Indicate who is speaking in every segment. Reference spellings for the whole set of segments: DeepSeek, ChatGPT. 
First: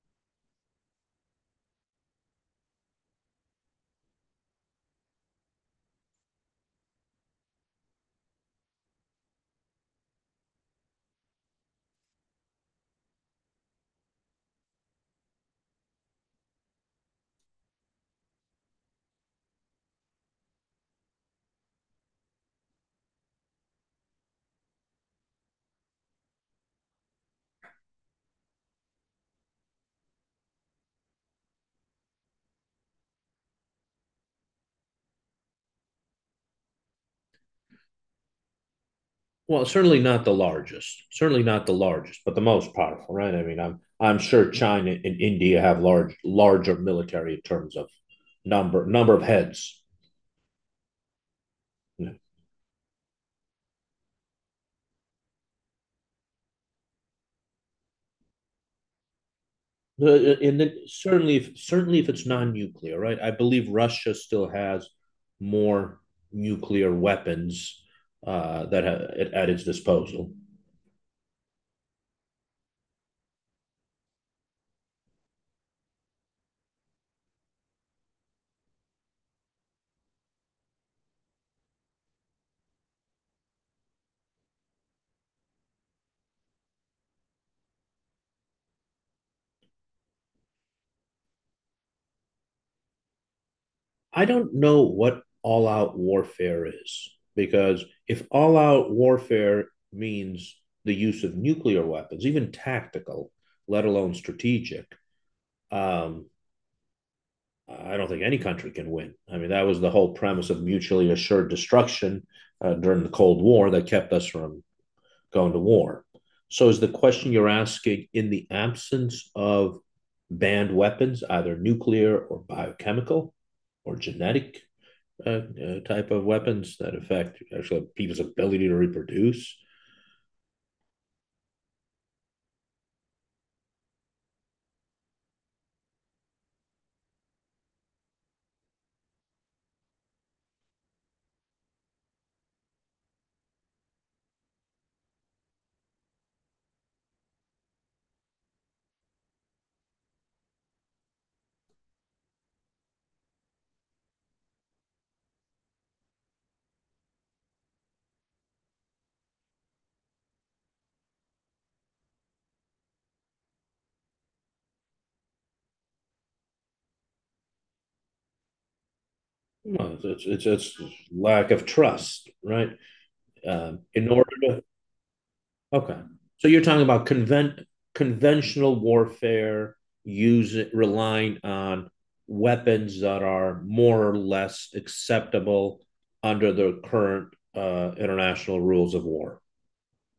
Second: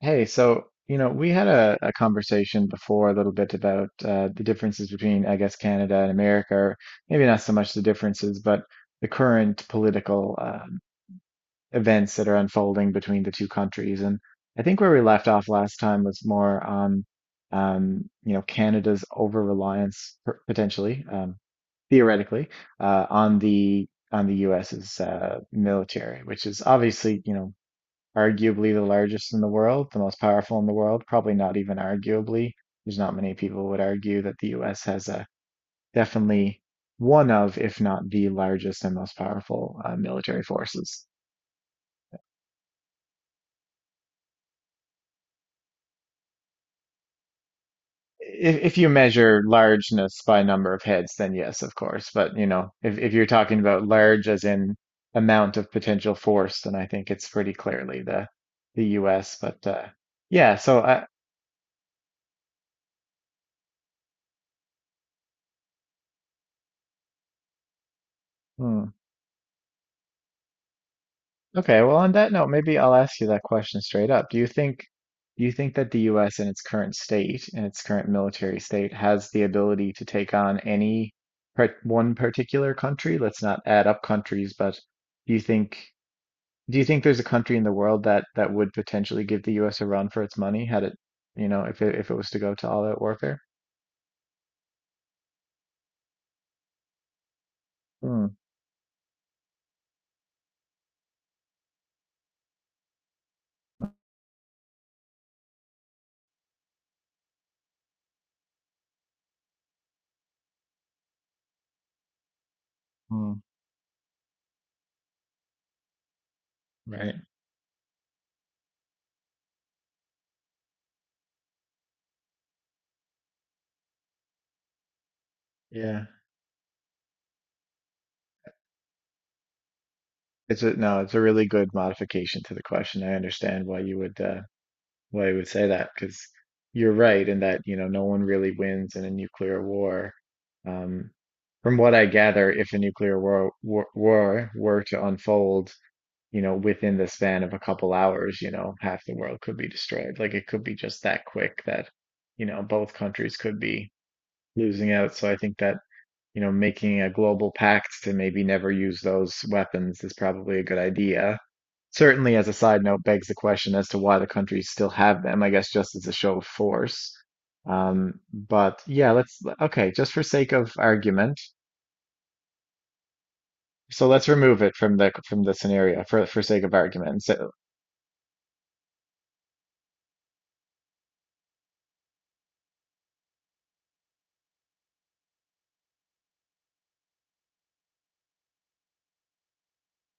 Speaker 1: Hey, so you know, we had a conversation before a little bit about the differences between, I guess, Canada and America, or maybe not so much the differences, but the current political events that are unfolding between the two countries. And I think where we left off last time was more on, you know, Canada's over-reliance potentially, theoretically, uh, on the on the US's military, which is obviously, you know, arguably the largest in the world, the most powerful in the world, probably not even arguably. There's not many people would argue that the US has a definitely one of, if not the largest and most
Speaker 2: Well,
Speaker 1: powerful
Speaker 2: certainly not the
Speaker 1: military
Speaker 2: largest,
Speaker 1: forces.
Speaker 2: certainly not the largest, but the most powerful, right? I mean, I'm sure China and India have larger military in terms of
Speaker 1: If
Speaker 2: number
Speaker 1: you
Speaker 2: number of
Speaker 1: measure
Speaker 2: heads.
Speaker 1: largeness by number of heads, then yes, of
Speaker 2: Uh,
Speaker 1: course. But you know, if you're talking about large as in amount of potential force, then I think it's pretty clearly the US. But yeah,
Speaker 2: And then
Speaker 1: so I,
Speaker 2: certainly if it's non-nuclear, right? I believe Russia still has more nuclear weapons
Speaker 1: hmm.
Speaker 2: at its disposal.
Speaker 1: Okay, well, on that note, maybe I'll ask you that question straight up. Do you think that the US in its current state, in its current military state, has the ability to take on any one particular country? Let's not add up countries, but do you think do you think there's a country in the world that that would potentially give the US a run for its money had it, you know, if it was to go to all-out warfare?
Speaker 2: I don't know what all out warfare is because if
Speaker 1: Hmm,
Speaker 2: all out warfare means the use of nuclear weapons, even tactical, let alone strategic, um, I don't think any country can win. I mean, that was the whole premise of mutually assured destruction during the
Speaker 1: hmm,
Speaker 2: Cold War that kept us from going to war. So, is the
Speaker 1: right.
Speaker 2: question you're asking in the absence of banned weapons, either nuclear or biochemical or genetic
Speaker 1: Yeah.
Speaker 2: type of weapons that affect actually people's ability to reproduce.
Speaker 1: It's a no, it's a really good modification to the question. I understand why you would why we would say that because you're right in that you know no one really wins in a nuclear war. Um, from what I gather, if a nuclear war were to unfold, you know, within the span of a couple hours, you know, half the world could be destroyed. Like it could be just that quick that, you know, both countries could be losing out. So I think that, you know, making a global pact to maybe never use those weapons is probably a good idea. Certainly, as a side note, begs the question as to why the countries still have them, I guess just as a show of force. But yeah, let's okay,
Speaker 2: Well,
Speaker 1: just for
Speaker 2: it's, it's
Speaker 1: sake of
Speaker 2: it's
Speaker 1: argument.
Speaker 2: lack of trust, right? In
Speaker 1: So let's
Speaker 2: order
Speaker 1: remove
Speaker 2: to
Speaker 1: it from the
Speaker 2: okay,
Speaker 1: scenario for
Speaker 2: so you're
Speaker 1: sake of
Speaker 2: talking about
Speaker 1: argument. So,
Speaker 2: conventional warfare using relying on weapons that are more or less acceptable under the current international rules of war.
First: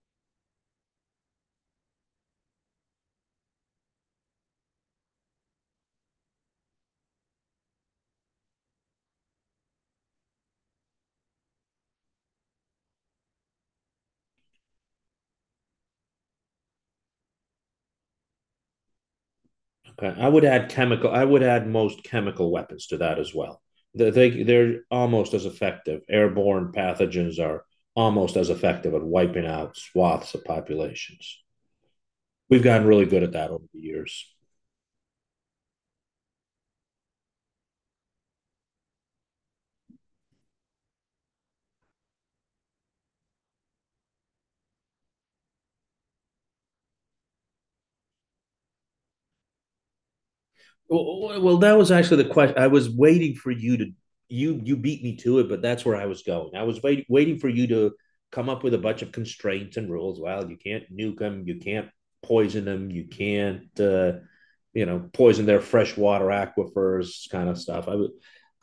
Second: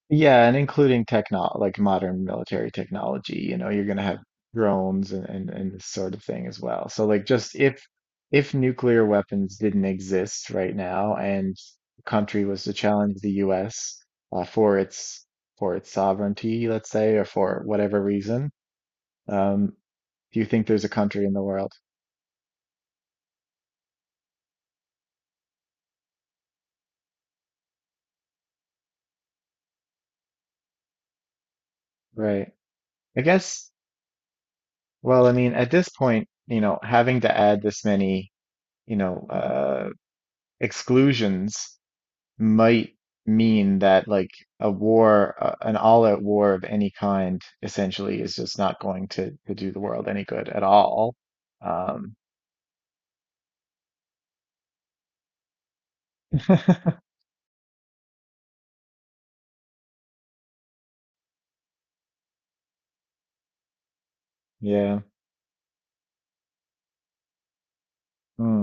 Speaker 1: yeah, and including techno like modern military technology, you know, you're gonna have drones and this sort of thing as well. So like just if nuclear weapons didn't exist right now and the country was to challenge the US uh, for its for its sovereignty, let's say, or for whatever reason, um,
Speaker 2: Okay. I
Speaker 1: do
Speaker 2: would
Speaker 1: you think
Speaker 2: add
Speaker 1: there's a
Speaker 2: chemical. I
Speaker 1: country in
Speaker 2: would
Speaker 1: the
Speaker 2: add
Speaker 1: world?
Speaker 2: most chemical weapons to that as well. They're almost as effective. Airborne pathogens are almost as effective at wiping out swaths of populations.
Speaker 1: Right.
Speaker 2: We've gotten really good
Speaker 1: I
Speaker 2: at that over
Speaker 1: guess,
Speaker 2: the years.
Speaker 1: well, I mean, at this point, you know, having to add this many, you know, exclusions might mean that like a war, an all-out war of any kind, essentially is just not going to do the world any good at all.
Speaker 2: Well, that was
Speaker 1: Um,
Speaker 2: actually the question. I was waiting for you to you you beat me to it, but that's where I was going. I was waiting for you to come up with a bunch of constraints and rules. Well, you can't nuke them, you can't poison them, you can't you
Speaker 1: yeah.
Speaker 2: know poison their freshwater aquifers, kind of stuff. I was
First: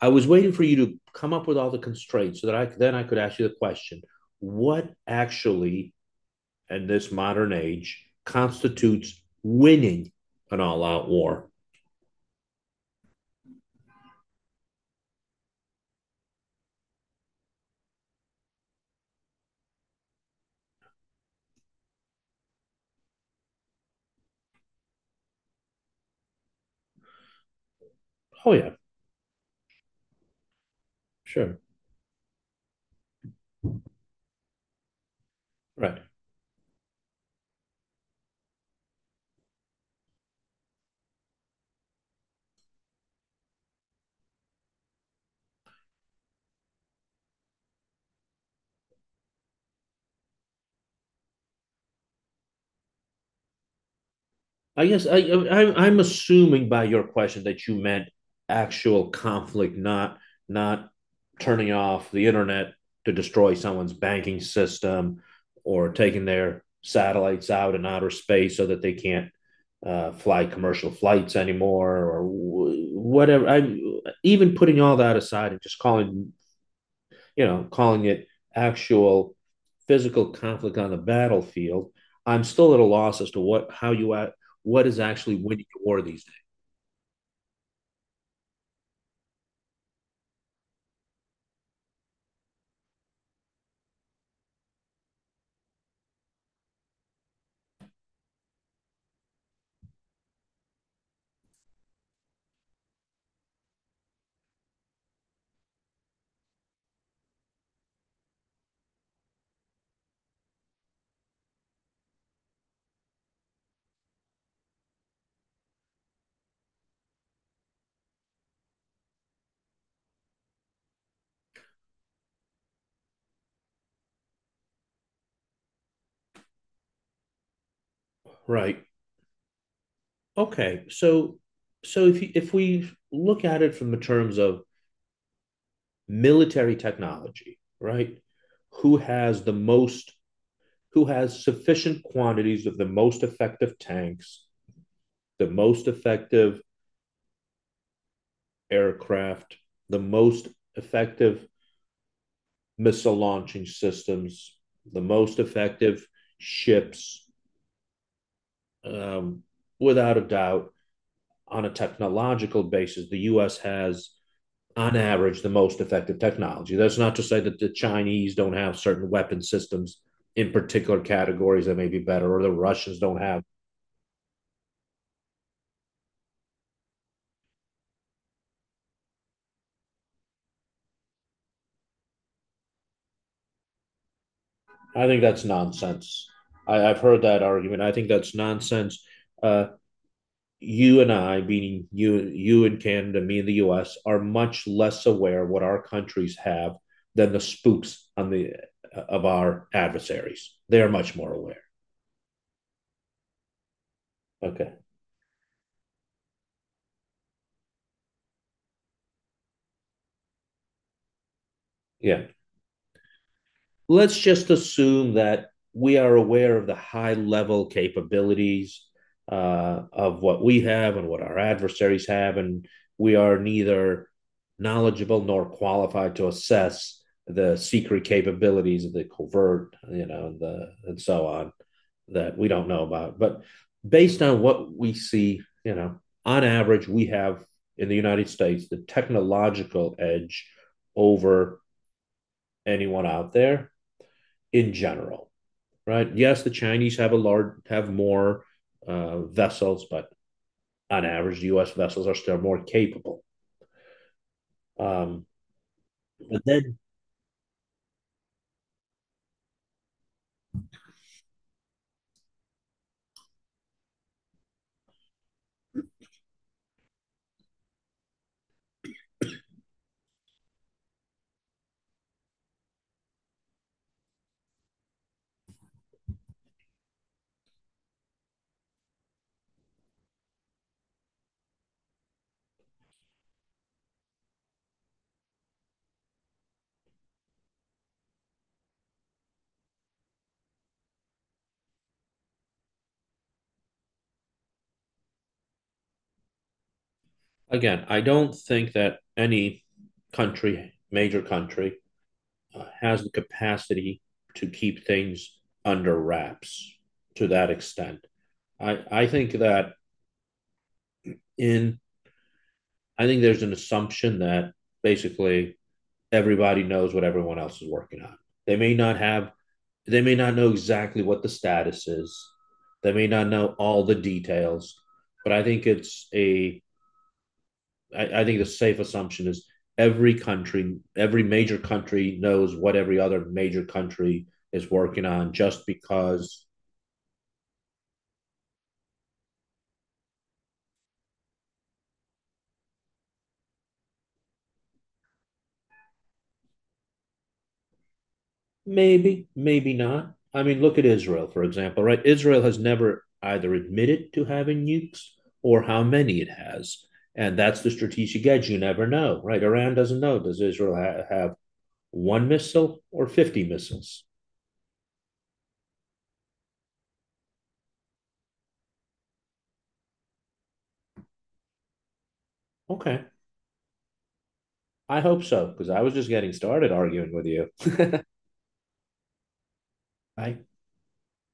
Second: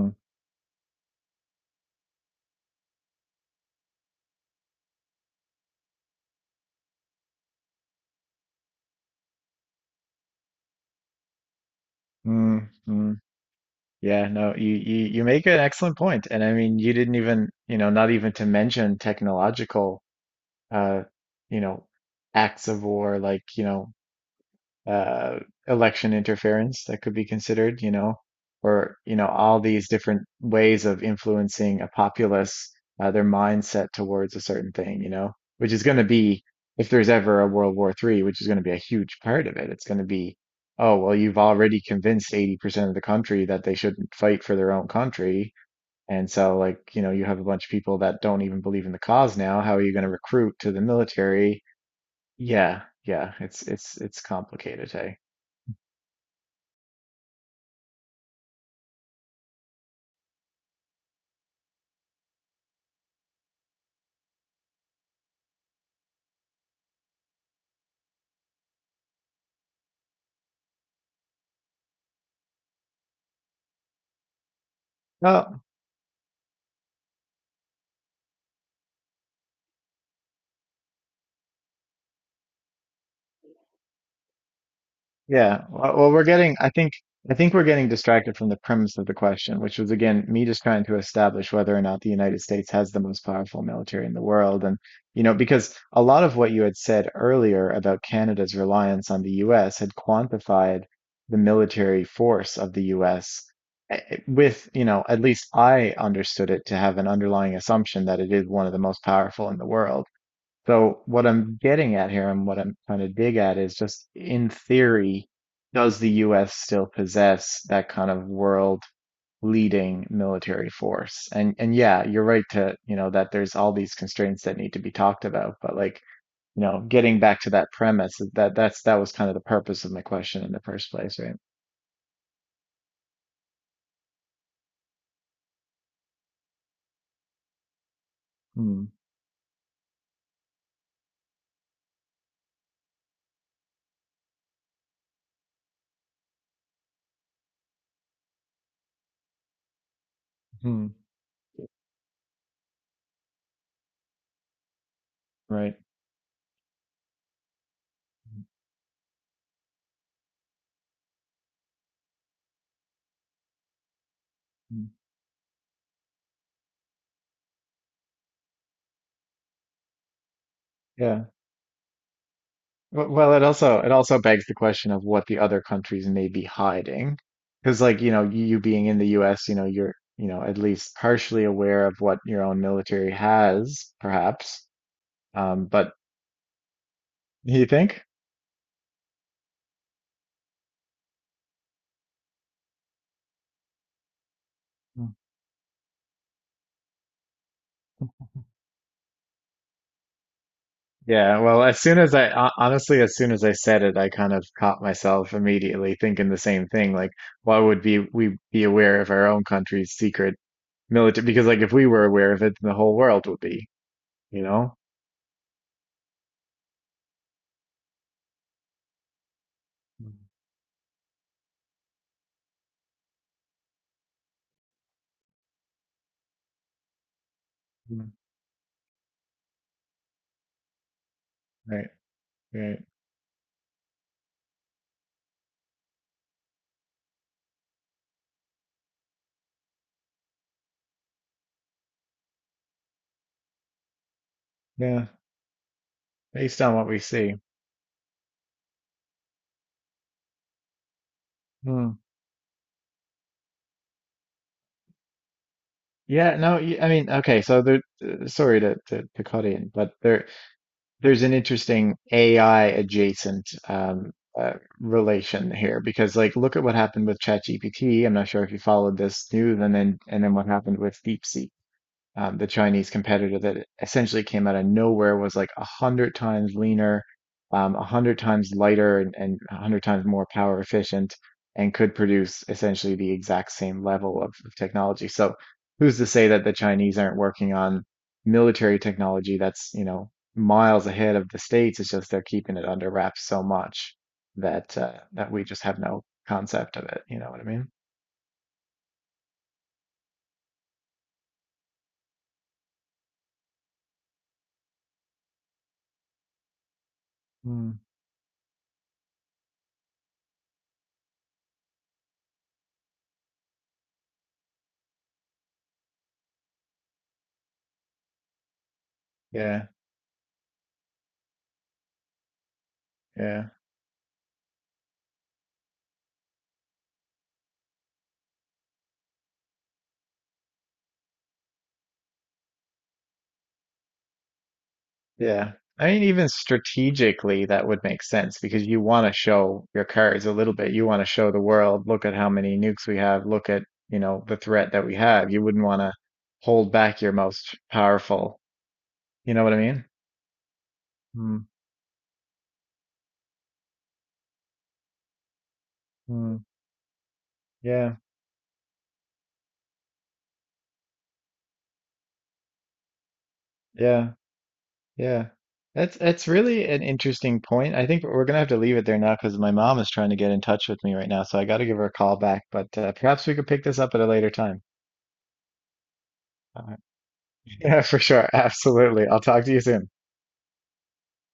Speaker 2: waiting for you to come up with all the constraints so that I could ask you the question: what actually, in this modern age, constitutes winning an all-out war?
Speaker 1: mm, mm. Yeah, no, you make an excellent point. And I mean, you didn't even, you know, not even to mention technological, uh, you know, acts of war, like, you know, uh, election interference that could be considered, you know,
Speaker 2: Oh yeah.
Speaker 1: or, you know, all these different ways of
Speaker 2: Sure.
Speaker 1: influencing a populace, their mindset towards a certain thing, you know, which is going
Speaker 2: Right.
Speaker 1: to be, if there's ever a World War III, which is going to be a huge part of it, it's going to be, oh, well, you've already convinced 80% of the country that they shouldn't fight for their own country. And so, like, you know, you have a bunch of people that don't even believe in the cause now. How are you going to recruit to the military? Yeah, yeah, it's it's
Speaker 2: I
Speaker 1: complicated,
Speaker 2: guess
Speaker 1: hey.
Speaker 2: I'm assuming by your question that you meant actual conflict, not not turning off the internet to destroy someone's banking system or taking their satellites out in outer space so that they can't fly commercial flights anymore or whatever. I even putting all that aside and
Speaker 1: Oh,
Speaker 2: just calling it actual physical conflict on the battlefield, I'm still at a loss as to what how you at what is actually
Speaker 1: yeah.
Speaker 2: winning the war
Speaker 1: We're
Speaker 2: these days.
Speaker 1: getting, I think we're getting distracted from the premise of the question, which was again me just trying to establish whether or not the United States has the most powerful military in the world. And, you know, because a lot of what you had said earlier about Canada's reliance on the US had quantified the military force of the US with, you know, at least I understood it to have an underlying assumption that it is one of the most powerful in the world. So what I'm getting at here and what I'm trying to dig at is just in theory, does the US still possess that kind of world leading military force? And yeah, you're right to, you know, that there's all these constraints that need to be talked about, but like, you know, getting back to that premise, that
Speaker 2: Right.
Speaker 1: that was kind of the purpose of my question in the
Speaker 2: Okay.
Speaker 1: first place, right?
Speaker 2: So if you, if we look at it from the terms of military technology, right?
Speaker 1: Mm-hmm.
Speaker 2: Who has the most who has sufficient quantities of the most effective tanks, the most effective aircraft, the most effective missile launching systems, the most
Speaker 1: Right.
Speaker 2: effective ships, um, without a doubt. On a technological basis, the U.S. has,
Speaker 1: Mm.
Speaker 2: on average, the most effective technology. That's not to say that the Chinese don't have certain weapon systems in particular
Speaker 1: Yeah.
Speaker 2: categories that may be better, or the Russians don't
Speaker 1: Well,
Speaker 2: have.
Speaker 1: it also begs the question of what the other countries may be hiding, because like you know you being in the U.S., you know you're you know at least partially aware of what your own military has, perhaps.
Speaker 2: I think that's
Speaker 1: But
Speaker 2: nonsense. I have heard that
Speaker 1: you
Speaker 2: argument. I
Speaker 1: think?
Speaker 2: think that's nonsense. Uh, you and I, meaning you, you in Canada, me in the U.S., are much less
Speaker 1: Mm.
Speaker 2: aware what our countries have than the spooks on the of our adversaries. They are much more
Speaker 1: Yeah.
Speaker 2: aware.
Speaker 1: Well, as soon as I honestly, as soon as I said it, I kind of
Speaker 2: Okay,
Speaker 1: caught myself immediately thinking the same thing. Like, why would be we be aware of our own country's secret military? Because like if we were
Speaker 2: yeah,
Speaker 1: aware of it, then the whole world would be,
Speaker 2: let's
Speaker 1: you
Speaker 2: just
Speaker 1: know?
Speaker 2: assume that we are aware of the high level capabilities of what we have and what our adversaries have, and we are neither knowledgeable nor qualified to assess the secret
Speaker 1: Mm.
Speaker 2: capabilities of the covert, you know, the and so on
Speaker 1: Right.
Speaker 2: that we don't
Speaker 1: Right.
Speaker 2: know about. But based on what we see, you know, on average, we have in the United States the technological edge over anyone out there in
Speaker 1: Yeah.
Speaker 2: general, right? Yes, the
Speaker 1: Based on what
Speaker 2: Chinese
Speaker 1: we
Speaker 2: have a
Speaker 1: see.
Speaker 2: large have more vessels, but on average, the U.S.
Speaker 1: Hmm.
Speaker 2: vessels are still more capable. Um,
Speaker 1: Yeah,
Speaker 2: but
Speaker 1: no,
Speaker 2: then
Speaker 1: I mean, okay, so there, sorry to, to cut in, but there, there's an interesting AI adjacent uh, relation here because, like, look at what happened with ChatGPT. I'm not sure if you followed this news, and then what happened with DeepSeek. The Chinese competitor that essentially came out of nowhere, was like a hundred times leaner, a hundred times lighter, and a hundred times more power efficient, and could produce essentially the exact same level of technology. So, who's to say that the Chinese aren't working on military technology that's, you know, miles ahead of the States? It's just they're keeping it under wraps so much that that we just have no concept of it. You know what I mean?
Speaker 2: again, I don't think that any country, major country, has the capacity to keep things under wraps to that
Speaker 1: Mm.
Speaker 2: extent. I think that in I think there's an assumption that basically everybody knows what everyone else is working on. They may not have
Speaker 1: Yeah,
Speaker 2: they may not know exactly what the status is. They may not
Speaker 1: yeah.
Speaker 2: know all the details, but I think it's a. I think the safe assumption is every country, every major country knows what every other major country is working on
Speaker 1: Yeah.
Speaker 2: just
Speaker 1: I mean, even
Speaker 2: because
Speaker 1: strategically, that would make sense because you want to show your cards a little bit. You want to show the world, look at how many nukes we have, look at, you know, the threat that we have. You wouldn't want to hold back your most powerful.
Speaker 2: maybe,
Speaker 1: You know what I
Speaker 2: maybe
Speaker 1: mean?
Speaker 2: not. I mean, look at Israel, for
Speaker 1: Mm,
Speaker 2: example, right? Israel has never either admitted to having nukes or how many it
Speaker 1: mm,
Speaker 2: has. And that's the
Speaker 1: yeah,
Speaker 2: strategic edge. You never know, right? Iran doesn't know. Does Israel have one missile or 50 missiles?
Speaker 1: yeah, yeah. That's really an interesting point. I think we're gonna have to leave it there now because my mom is trying to get in touch with me right now, so I got to give her a call back. But
Speaker 2: Okay.
Speaker 1: perhaps we could pick this up at a later time.
Speaker 2: I hope so, because I was just getting started
Speaker 1: Uh,
Speaker 2: arguing with you.
Speaker 1: yeah, for sure. Absolutely. I'll talk to you soon.
Speaker 2: I